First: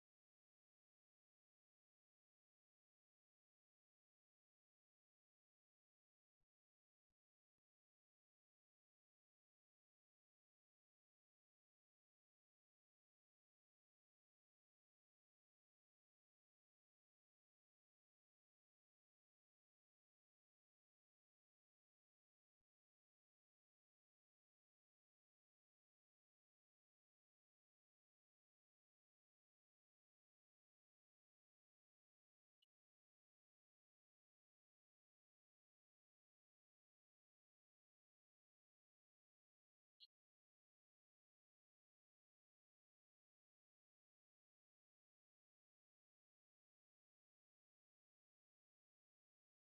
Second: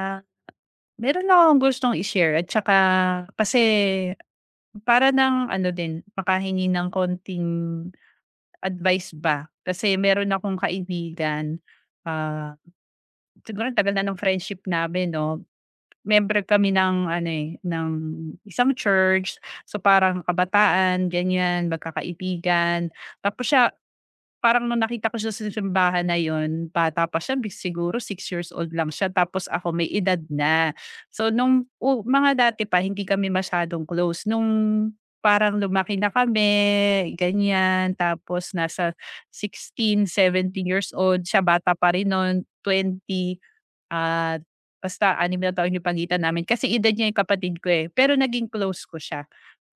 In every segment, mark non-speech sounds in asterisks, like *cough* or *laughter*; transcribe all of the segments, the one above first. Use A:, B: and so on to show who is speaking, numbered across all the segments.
A: Ah, meron lang akong gustong i-share at tsaka kasi para ng ano din, makahingi ng konting advice ba. Kasi meron akong kaibigan, ah, siguro ang tagal na ng friendship namin 'no. Member kami ng ano, eh, ng isang church. So, parang kabataan ganyan, magkakaibigan. Tapos parang nung nakita ko siya sa simbahan na yun, bata pa siya, siguro 6 years old lang siya tapos ako may edad na. So nung mga dati pa hindi kami masyadong close, nung parang lumaki na kami, ganyan, tapos nasa 16, 17 years old, siya bata pa rin nun, 20. At basta 6 na taon yung pagitan namin kasi edad niya yung kapatid ko, eh, pero naging close ko siya.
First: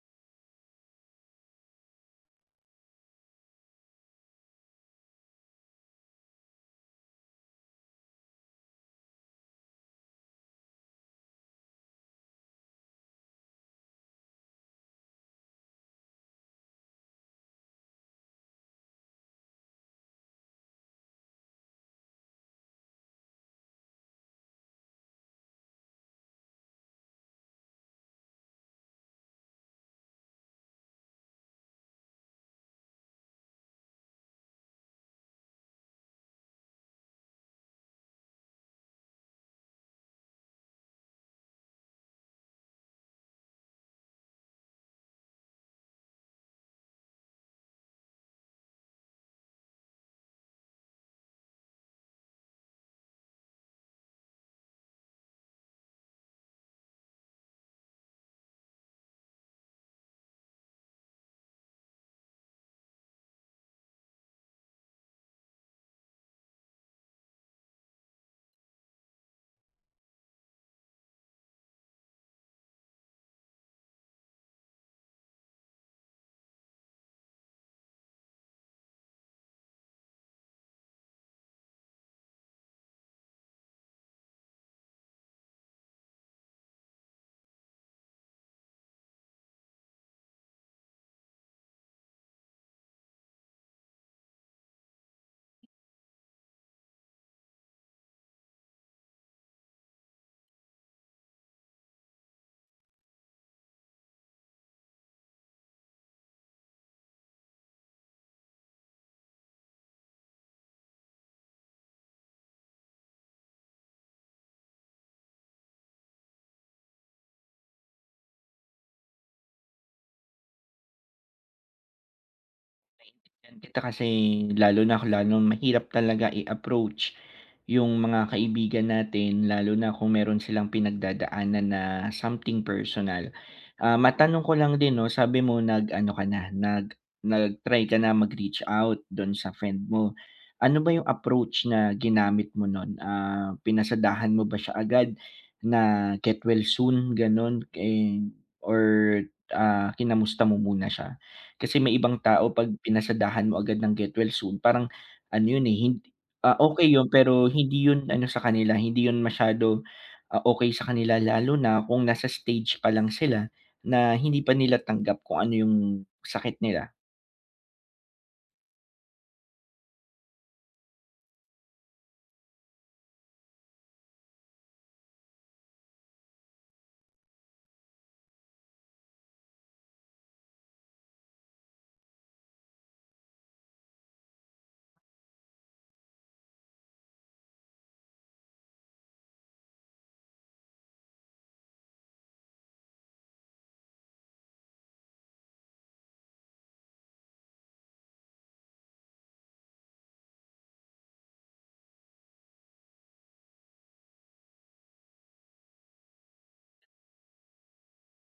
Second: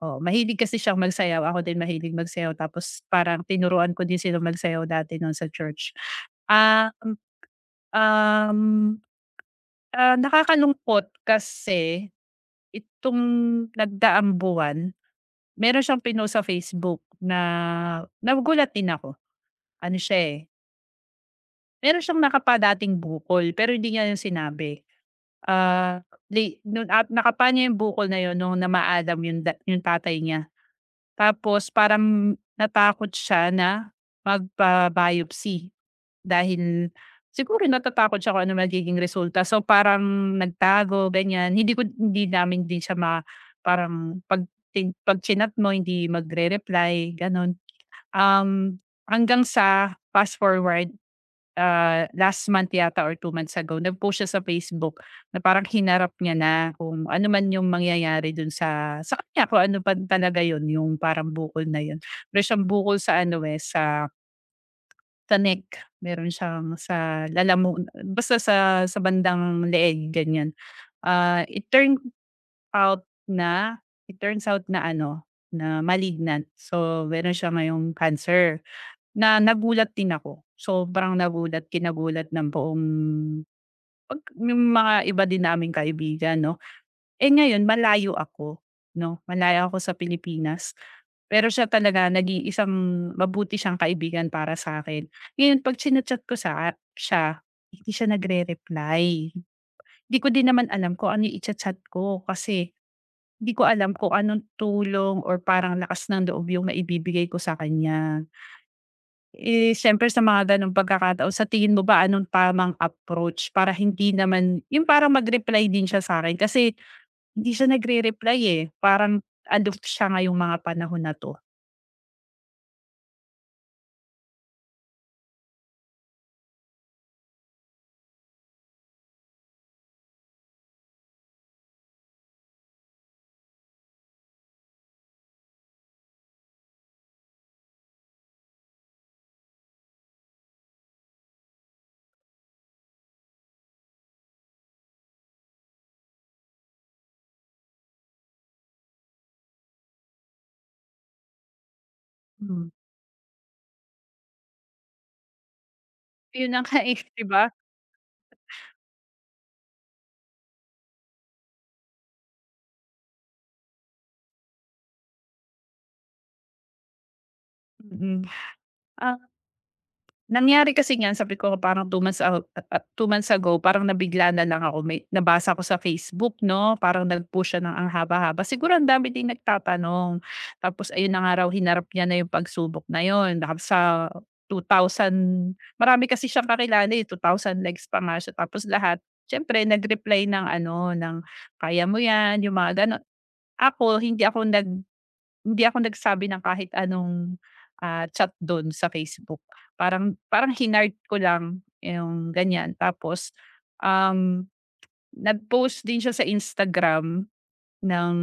A: Oh, mahilig kasi siyang magsayaw, ako din mahilig magsayaw tapos parang tinuruan ko din sila magsayaw dati no'n sa church. Ah, um, um, ah, nakakalungkot kasi itong nagdaang buwan meron siyang pinost sa Facebook na nagulat din ako. Ano siya, eh, meron siyang nakapadating bukol pero hindi niya yun sinabi. Ah, no'n at nakapa niya yung bukol na yun nung namaalam yung yung tatay niya. Tapos parang natakot siya na magpa-biopsy dahil siguro natatakot siya kung ano magiging resulta. So, parang nagtago, ganyan. Hindi namin din siya parang 'pag 'pag chinat mo hindi magre-reply, gano'n. Um, Hanggang sa fast forward last month yata or 2 months ago nag-post siya sa Facebook na parang hinarap niya na kung ano man yung mangyayari dun sa kanya kung ano pa talaga yun, yung parang bukol na yun. Pero siyang bukol sa ano, eh, sa neck, meron siyang sa lalamu basta sa bandang leeg ganyan. Ah, out na it turns out na ano, na malignant. So meron siya ngayong cancer na nagulat din ako. So, parang nagulat, kinagulat ng buong 'pag yung mga iba din naming kaibigan 'no. Eh, ngayon malayo ako 'no, malayo ako sa Pilipinas. Pero siya talaga nag isang mabuti siyang kaibigan para sa akin. Ngayon 'pag china ko sa siya, hindi siya nagre-reply. Hindi ko din naman alam kung ano yung chat ko kasi hindi ko alam kung anong tulong or parang lakas ng loob yung maibibigay ko sa kanya. Eh, siyempre sa mga gano'ng pagkakataon, sa tingin mo ba anong tamang approach para hindi naman yung parang mag-reply din siya sa akin, kasi hindi siya nagre-reply, eh, parang aloof siya ngayong mga panahon na 'to.
B: Yan kita kasi lalo na lalo mahirap talaga i-approach yung mga kaibigan natin lalo na kung meron silang pinagdadaanan na something personal. Ah, matanong ko lang din 'no, sabi mo nag-ano ka na, nag-try ka na mag-reach out dun sa friend mo. Ano ba yung approach na ginamit mo nun? Ah, pinasadahan mo ba siya agad na get well soon, ganun, eh, or, ah, kinamusta mo muna siya? Kasi may ibang tao
A: Hmm.
B: 'pag pinasadahan mo agad ng get well soon parang ano yun, eh, hindi
A: Yun
B: ah,
A: ang *laughs*
B: okey yun
A: 'di
B: pero
A: ba?
B: hindi yun ano sa kanila, hindi yun masyado, ah, okey sa kanila lalo na kung nasa stage pa lang sila na hindi pa nila tanggap kung ano yung sakit nila.
A: Mm. Nangyari kasi niyan sabi ko parang 2 months ago parang nabigla na lang ako, may nabasa ko sa Facebook 'no, parang nag-post siya ng ang haba-haba, siguro ang dami ding nagtatanong. Tapos ayun na nga raw hinarap niya na yung pagsubok na yun dahil sa 2,000, marami kasi siyang kakilala, eh, 2,000 likes pa nga siya tapos lahat siyempre nag-reply ng ano ng, "Kaya mo yan," yung mga gano'n. Ako hindi ako nag Hindi ako nagsabi ng kahit anong, chat dun sa Facebook. Parang parang hinard ko lang yung ganyan. Tapos, um, nag-post din siya sa Instagram ng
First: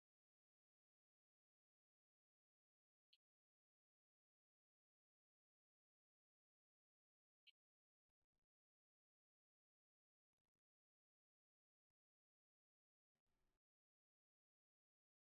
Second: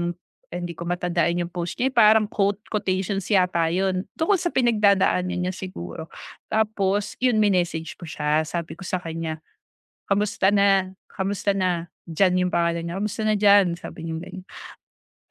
A: hindi ko matandaan yung post niya, eh, parang quote quotations yata yun, tungkol sa pinagdadaanan niya siguro. Tapos yun minessage ko siya, sabi ko sa kanya, "Kamusta na? Kamusta na?" Jan yung pangalan niya, "Kamusta na Jan?" Sabi niya ganyan.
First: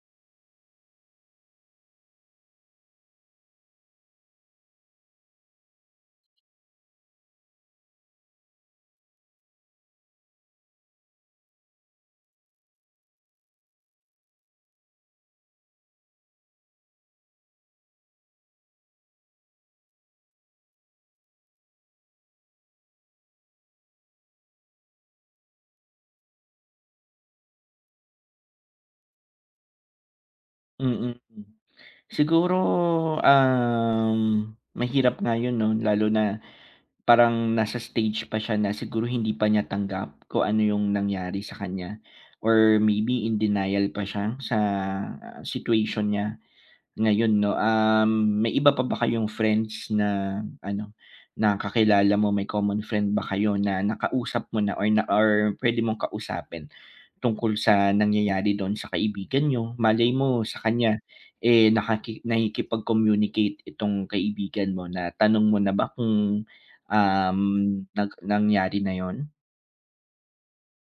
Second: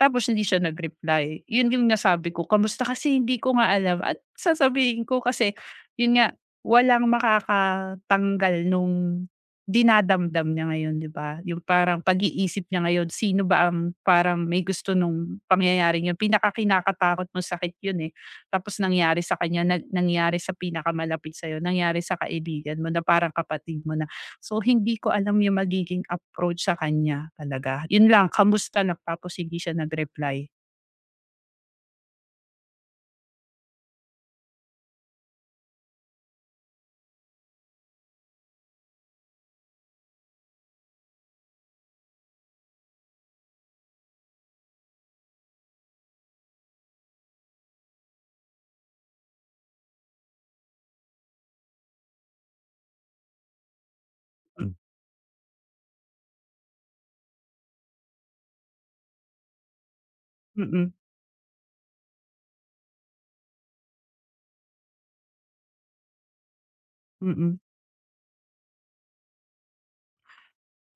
A: Tapos hindi siya nag-reply. Yun yung nasabi ko, "Kamusta?" Kasi hindi ko nga alam at sasabihin ko kasi yun nga, walang makakatanggal nung dinadamdam niya ngayon, 'di ba? Yung parang pag-iisip niya ngayon, sino ba ang parang may gusto nung pangyayari yun? Pinakakinakatakot mong sakit yun, eh. Tapos nangyari sa kanya, nangyari sa pinakamalapit sa'yo, nangyari sa kaibigan mo na parang kapatid mo. So, hindi ko alam yung magiging approach sa kanya talaga. Yun lang, kamusta lang tapos hindi siya nag-reply.
B: Mm. Mm. Siguro, um, mahirap nga yun 'no lalo na. Parang nasa stage pa siya na siguro hindi pa niya tanggap kung ano yung nangyari sa kanya or maybe in denial pa siya sa, ah, situation niya. Ngayon 'no, may iba pa ba kayong friends na ano, na kakilala mo, may common friend ba kayo na nakausap mo
A: Hmm.
B: na or na or pwede mong kausapin tungkol sa nangyayari do'n sa kaibigan niyo? Malay mo sa
A: Mm,
B: kanya, eh, nakikipag-communicate itong kaibigan mo na tanong mo na ba kung, um,
A: mm.
B: nangyari na 'yun?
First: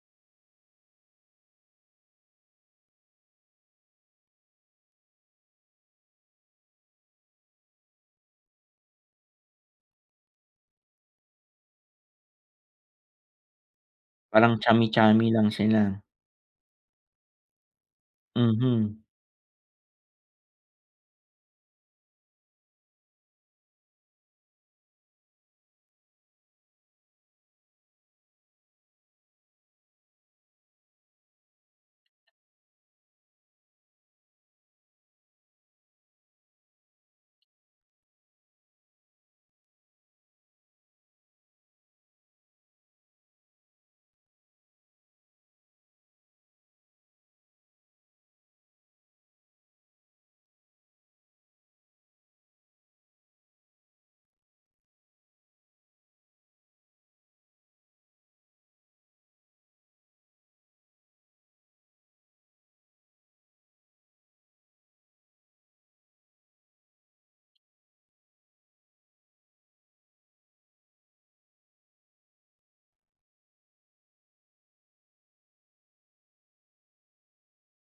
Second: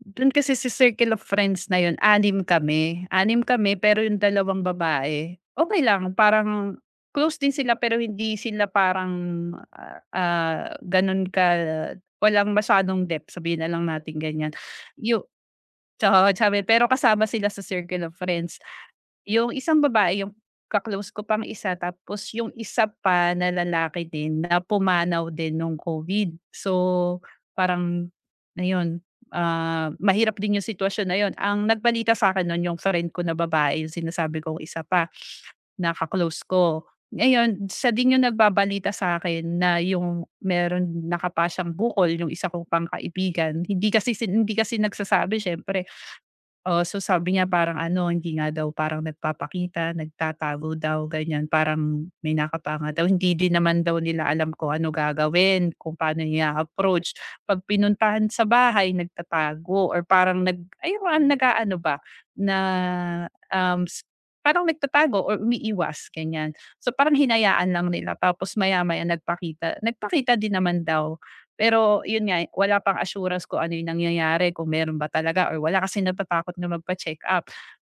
A: Dun kasi sa circle of friends na yun, anim kami. Anim kami pero yung dalawang babae, okay lang, parang close din sila pero hindi sila parang, ganun ka, walang masyadong depth sabihin na lang nating ganyan.
B: Parang
A: Yu
B: chami-chami lang sila.
A: Tsaka sabi pero kasama sila sa circle of friends.
B: Mhm.
A: Yung isang babae yung ko pang isa tapos yung isa pa na lalaki din na pumanaw din nung COVID. So, parang ayun, mahirap din yung sitwasyon na yun. Ang nagbalita sa akin nun yung friend ko na babae, yung sinasabi kong isa pa na ko. Ngayon sa din yung nagbabalita sa akin na yung meron nakapa siyang bukol yung isa ko pang kaibigan. Hindi kasi nagsasabi siyempre. Oo, so sabi niya parang ano, hindi nga daw parang nagpapakita, nagtatago daw, ganyan. Parang may nakapanga daw. Hindi din naman daw nila alam kung ano gagawin, kung paano niya approach. Pag pinuntahan sa bahay, nagtatago or parang nag, ayun, nag ano ba, na um, s- parang nagtatago or umiiwas, ganyan. So parang hinayaan lang nila. Tapos maya-maya nagpakita. Nagpakita din naman daw pero yun nga, wala pang assurance kung ano yung nangyayari, kung meron ba talaga or wala kasi natatakot na magpa-check-up.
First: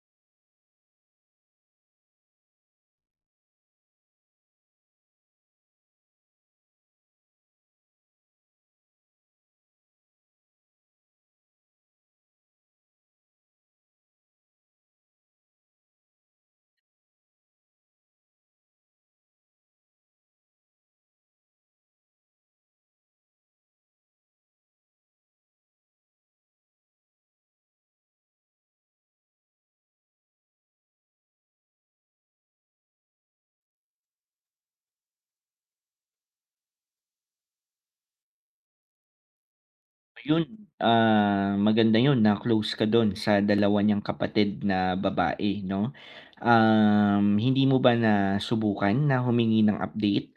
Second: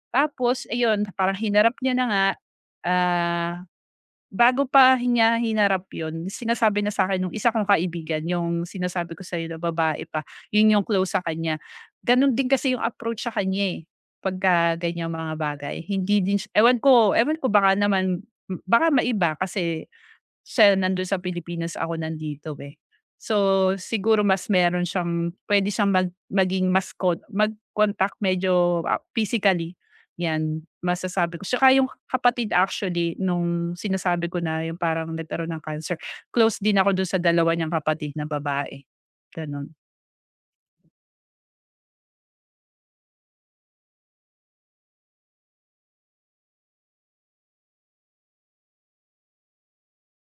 A: Tapos ayun, parang hinarap niya na nga, ah, bago pa niya hinarap yun, sinasabi na sa akin nung isa kong kaibigan, yung sinasabi ko sa'yo na babae pa, yun yung close sa kanya. Ganon din kasi yung approach sa kanya, eh, pagka ganyang mga bagay. Hindi din siya ewan ko baka naman maiba kasi siya nandun sa Pilipinas, ako nandito, eh. So, siguro mas meron siyang pwede siyang mag-contact medyo, ah, physically, 'yan masasabi ko. Tsaka yung kapatid actually nung sinasabi ko na yung parang nagkaroon ng cancer, close din ako dun sa dalawa niyang kapatid na babae, gano'n.
B: Yun, ah, maganda 'yun na close ka dun sa dalawa niyang kapatid na babae 'no. Um, hindi mo ba na subukan na humingi ng update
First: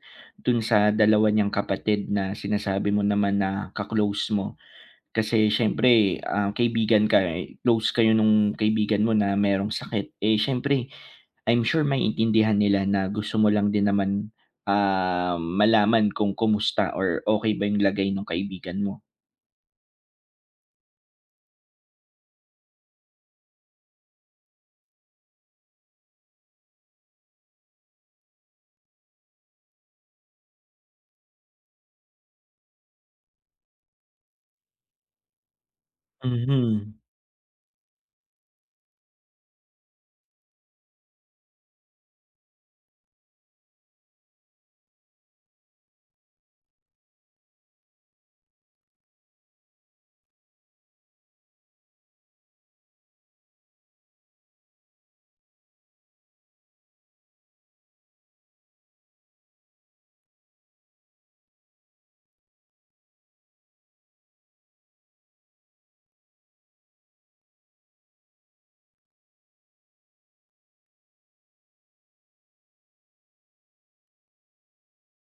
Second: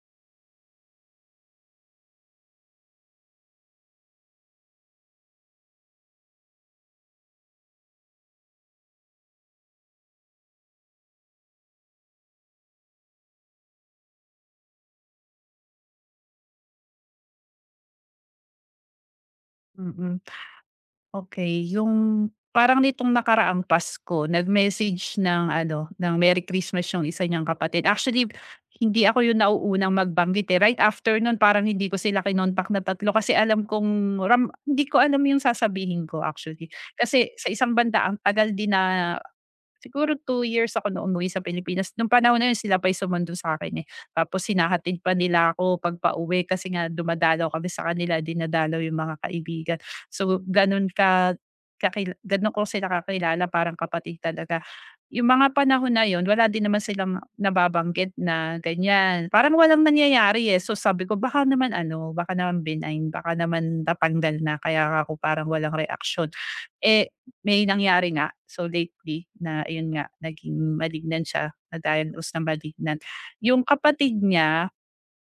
B: dun sa dalawa niyang kapatid na sinasabi mo naman na kaklose mo? Kasi siyempre, ah, kaibigan ka, eh, close kayo nung kaibigan mo na merong sakit, eh, siyempre I'm sure maiintindihan nila na gusto mo lang din naman, ah, malaman kung kumusta or okay ba yung lagay ng kaibigan mo.
A: Mm. Mm. Okay yung parang nitong nakaraang Pasko nag-message ng ano, ng Merry Christmas yung isa niyang kapatid. Actually, hindi ako yung nauunang magbanggit, eh. Right after nun parang hindi ko sila kinontak na tatlo kasi alam kong hindi ko alam yung sasabihin ko actually.
B: Mhm.
A: Kasi sa isang banda ang tagal din na siguro 2 years ako na umuwi sa Pilipinas. Nung panahon na yun sila pa yung sumundo sa akin eh. Tapos hinahatid pa nila ako 'pag pauwi kasi nga dumadalaw kami sa kanila, dinadalaw yung mga kaibigan. So, gano'n ko sila kakilala, parang kapatid talaga. Yung mga panahon na yun, wala din naman silang nababanggit na ganyan. Parang walang nangyayari, eh. So, sabi ko baka naman ano, baka naman benign, baka naman natanggal na kaya ako parang walang reaction. Eh may nangyari nga. So, lately na ayun nga, naging malignan siya, na-diagnose na malignan. Yung kapatid niya,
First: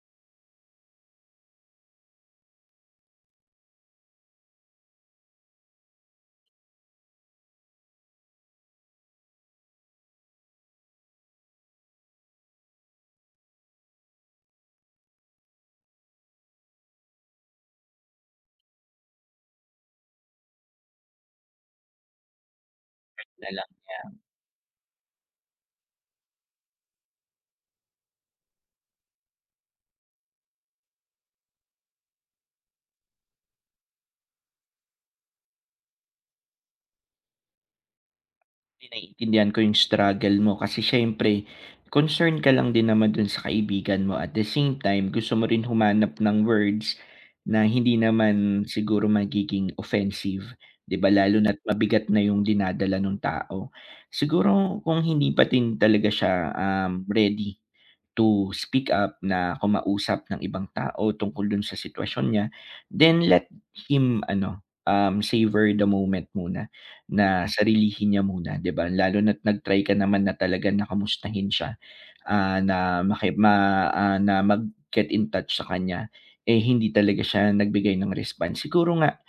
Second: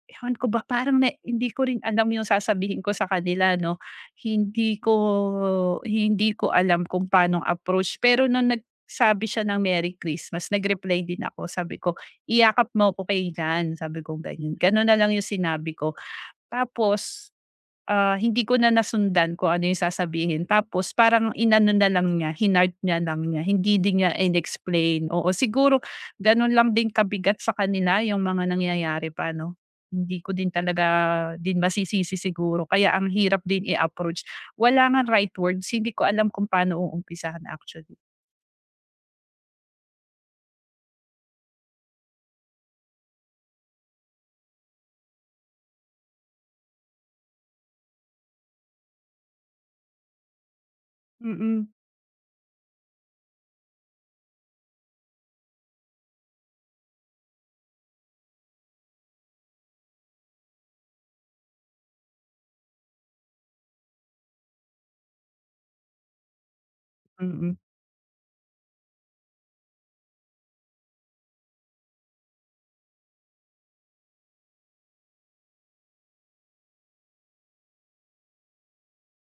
A: ewan ko ba, parang hindi ko rin alam yung sasabihin ko sa kanila 'no. Hindi ko hindi ko alam kung paano approach. Pero nung nagsabi siya ng Merry Christmas, nag-reply din ako. Sabi ko, "Iyakap mo ko kailan," sabi kong ganyan. Gano'n na lang yung sinabi ko. Tapos, ah, hindi ko na nasundan kung ano yung sasabihin tapos parang inano na lang niya, hinard niya lang niya,
B: Na lang
A: hindi
B: niya.
A: din niya in-explain, oo. Siguro gano'n lang din kabigat sa kanila yung mga nangyayari pa 'no. Hindi ko din talaga masisisi siguro kaya ang hirap din i-approach. Wala ngang right words, hindi ko alam kung paano uumpisahan actually.
B: Hindi, naiintindihan ko yung struggle mo kasi siyempre concerned ka lang din naman dun sa kaibigan mo at the same time gusto mo rin humanap ng words na hindi naman siguro magiging offensive, 'di ba, lalo na't
A: Mm,
B: mabigat na yung dinadala ng tao. Siguro kung hindi pa din talaga siya, ready to speak up na kumausap ng ibang tao tungkol dun sa sitwasyon niya, then let him ano, savor the moment muna
A: mm,
B: na
A: mm,
B: sarilihin niya muna, 'di ba? Lalo na't nag-try ka naman na talaga na kamustahin siya, ah, na maki ma ah, na mag-get in touch sa kanya, eh, hindi talaga siya nagbigay ng response. Siguro nga,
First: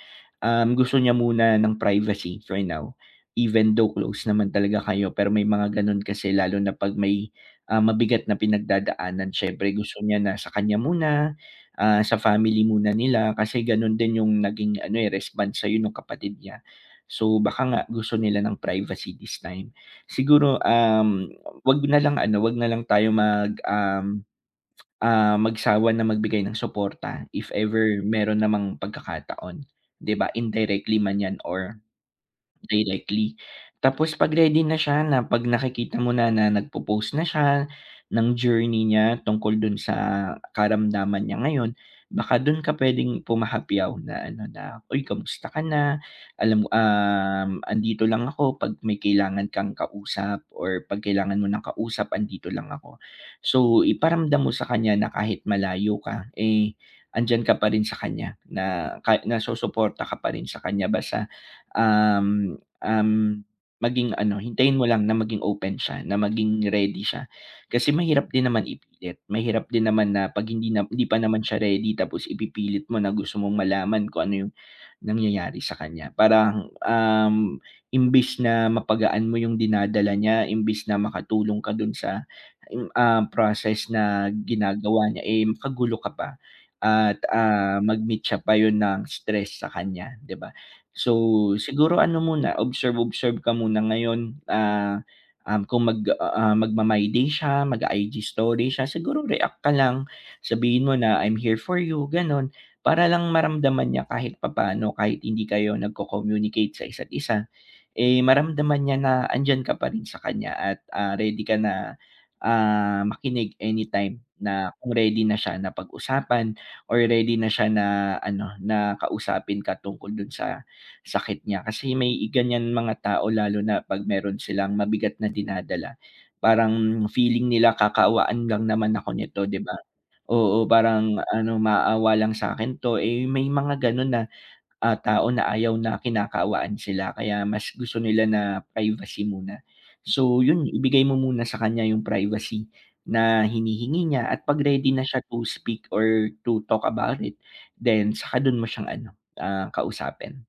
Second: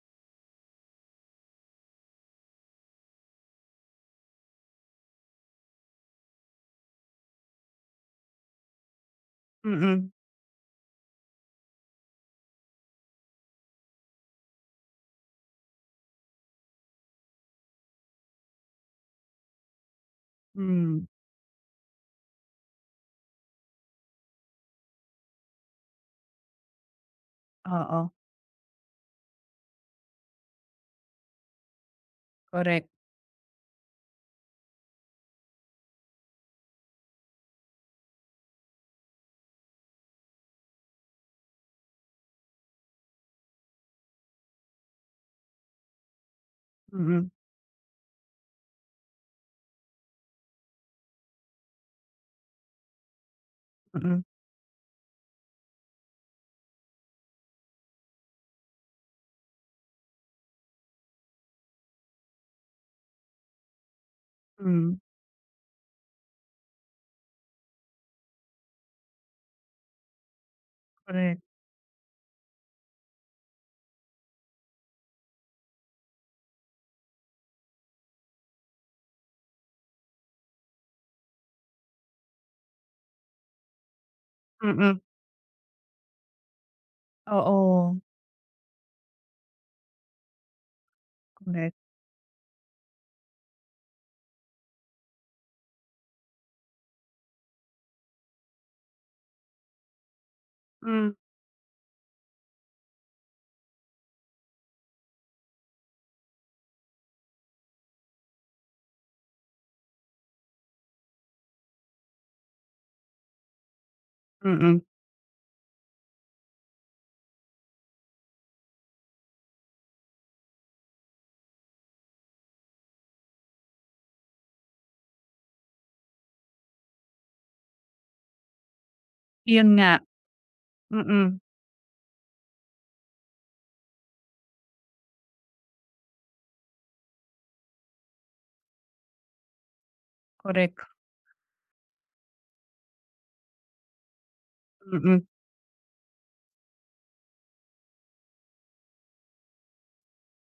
B: gusto niya muna ng privacy for now, even though close naman talaga kayo, pero may mga gano'n kasi lalo na 'pag may, ah, mabigat na pinagdadaanan siyempre gusto
A: mm,
B: niya na sa kanya muna, ah, sa family muna nila kasi gano'n din yung naging ano, eh, response sa'yo nung kapatid niya. So, baka nga gusto nila ng privacy this time. Siguro,
A: mm hmm,
B: 'wag na lang ano, 'wag na lang tayo mag, ah, magsawa na magbigay ng suporta if ever
A: oo,
B: meron namang pagkakataon, 'di ba? Indirectly man 'yan or
A: correct.
B: directly. Tapos 'pag ready na siya na 'pag nakikita mo na na nagpo-post na siya ng journey niya tungkol dun sa karamdaman niya ngayon, baka dun ka puwedeng pumahapyaw na ano na, "Uy, kamusta ka na? Alam mo,
A: Mm,
B: andito lang ako 'pag may kailangan kang kausap or 'pag kailangan mo ng kausap andito lang ako." So,
A: mm,
B: iparamdam mo sa kanya na kahit malayo ka, eh, andiyan ka pa rin sa kanya na ka nasusuporta ka pa rin sa kanya basta, um um, maging ano, hintayin mo
A: mm,
B: lang na maging open siya, na maging ready siya. Kasi mahirap din naman ipilit, mahirap din naman na 'pag hindi na hindi pa
A: correct.
B: naman siya ready tapos ipipilit mo na gusto mong malaman kung ano yung nangyayari sa kanya. Parang, imbis na mapagaan mo yung dinadala niya, imbis na makatulong ka dun sa, ah, process na
A: Mm, mm,
B: ginagawa niya, eh, makagulo ka pa at, ah,
A: oo,
B: mag-meet siya pa yun ng stress sa kanya, 'di ba? So,
A: correct.
B: siguro ano muna, observe-observe ka muna ngayon, ah, kung mag ah, magma-my-day siya, mag-i-IG story siya, siguro react ka lang, sabihin mo
A: Hmm.
B: na, "I'm here for you," gano'n. Para lang maramdaman niya kahit papaano, kahit hindi kayo nagko-communicate sa isa't isa, eh, maramdaman niya na andiyan ka pa rin sa kanya at, ah, ready ka na, ah, makinig anytime na
A: Mm,
B: kung ready na siya na pag-usapan or ready na siya na ano, na kausapin ka tungkol dun sa sakit niya. Kasi may ganyan mga tao lalo na 'pag meron silang mabigat na dinadala, parang feeling nila, kakawaan lang naman ako nito," 'di
A: 'yun
B: ba?
A: nga,
B: Oo, parang
A: mm,
B: ano, maawa lang sa akin 'to, eh, may mga gano'n na, ah, tao na ayaw na kinakaawaan sila kaya mas gusto nila na privacy muna. So 'yun,
A: korek,
B: ibigay mo muna sa kanya yung privacy na hinihingi niya at 'pag ready na
A: mm.
B: siya to speak or to talk about it, then saka dun mo siyang ano, ah, kausapin.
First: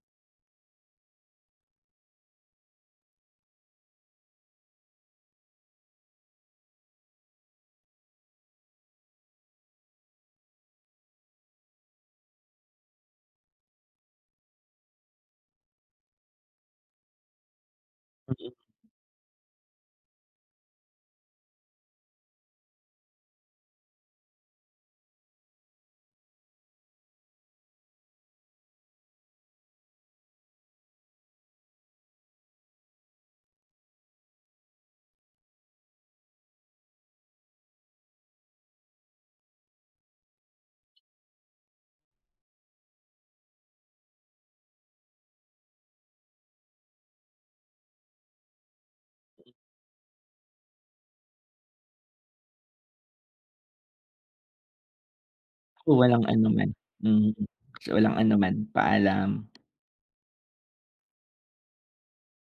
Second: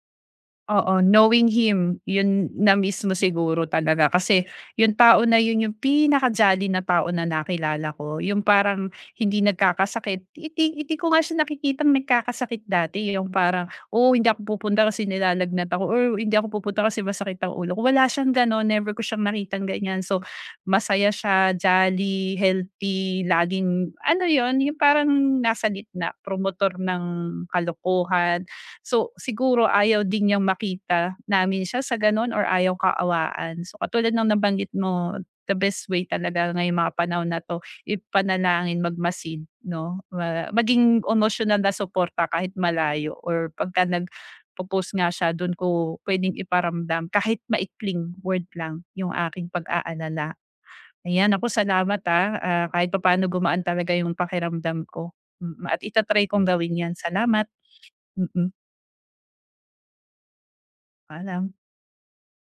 A: Oo, knowing him, yun na mismo siguro talaga kasi yung tao na yun yung pinaka-jolly na tao na nakilala ko, yung parang hindi nagkakasakit. Hindi hindi ko nga siya nakikitang nagkakasakit dati, yung parang, "Oh, hindi ako pupunta kasi nilalagnat ako," or, "Hindi ako pupunta kasi masakit ang ulo ko." Wala siyang
B: Mm,
A: gano'n, never ko siyang nakitang ganyan. So, masaya siya, jolly, healthy, laging, ano yun, yung parang nasa gitna, promotor ng kalokohan. So, siguro ayaw din niyang makita namin siya sa gano'n or ayaw kaawaan. So, katulad ng nabanggit mo, the best way talaga ngayong mga panahon na 'to, ipanalangin, magmasid 'no, maging emotional na suporta kahit malayo or pagka nagpo-post nga siya do'n ko puwedeng iparamdam kahit maikling word lang yung aking pag-aalala. Ayan, naku salamat, kahit papaano gumaan talaga yung pakiramdam ko, mm, at
B: walang
A: itatry kong Hmm.
B: anuman.
A: gawin 'yan.
B: Mm.
A: Salamat,
B: So, walang
A: mm, mm.
B: anuman. Paalam.
A: Paalam.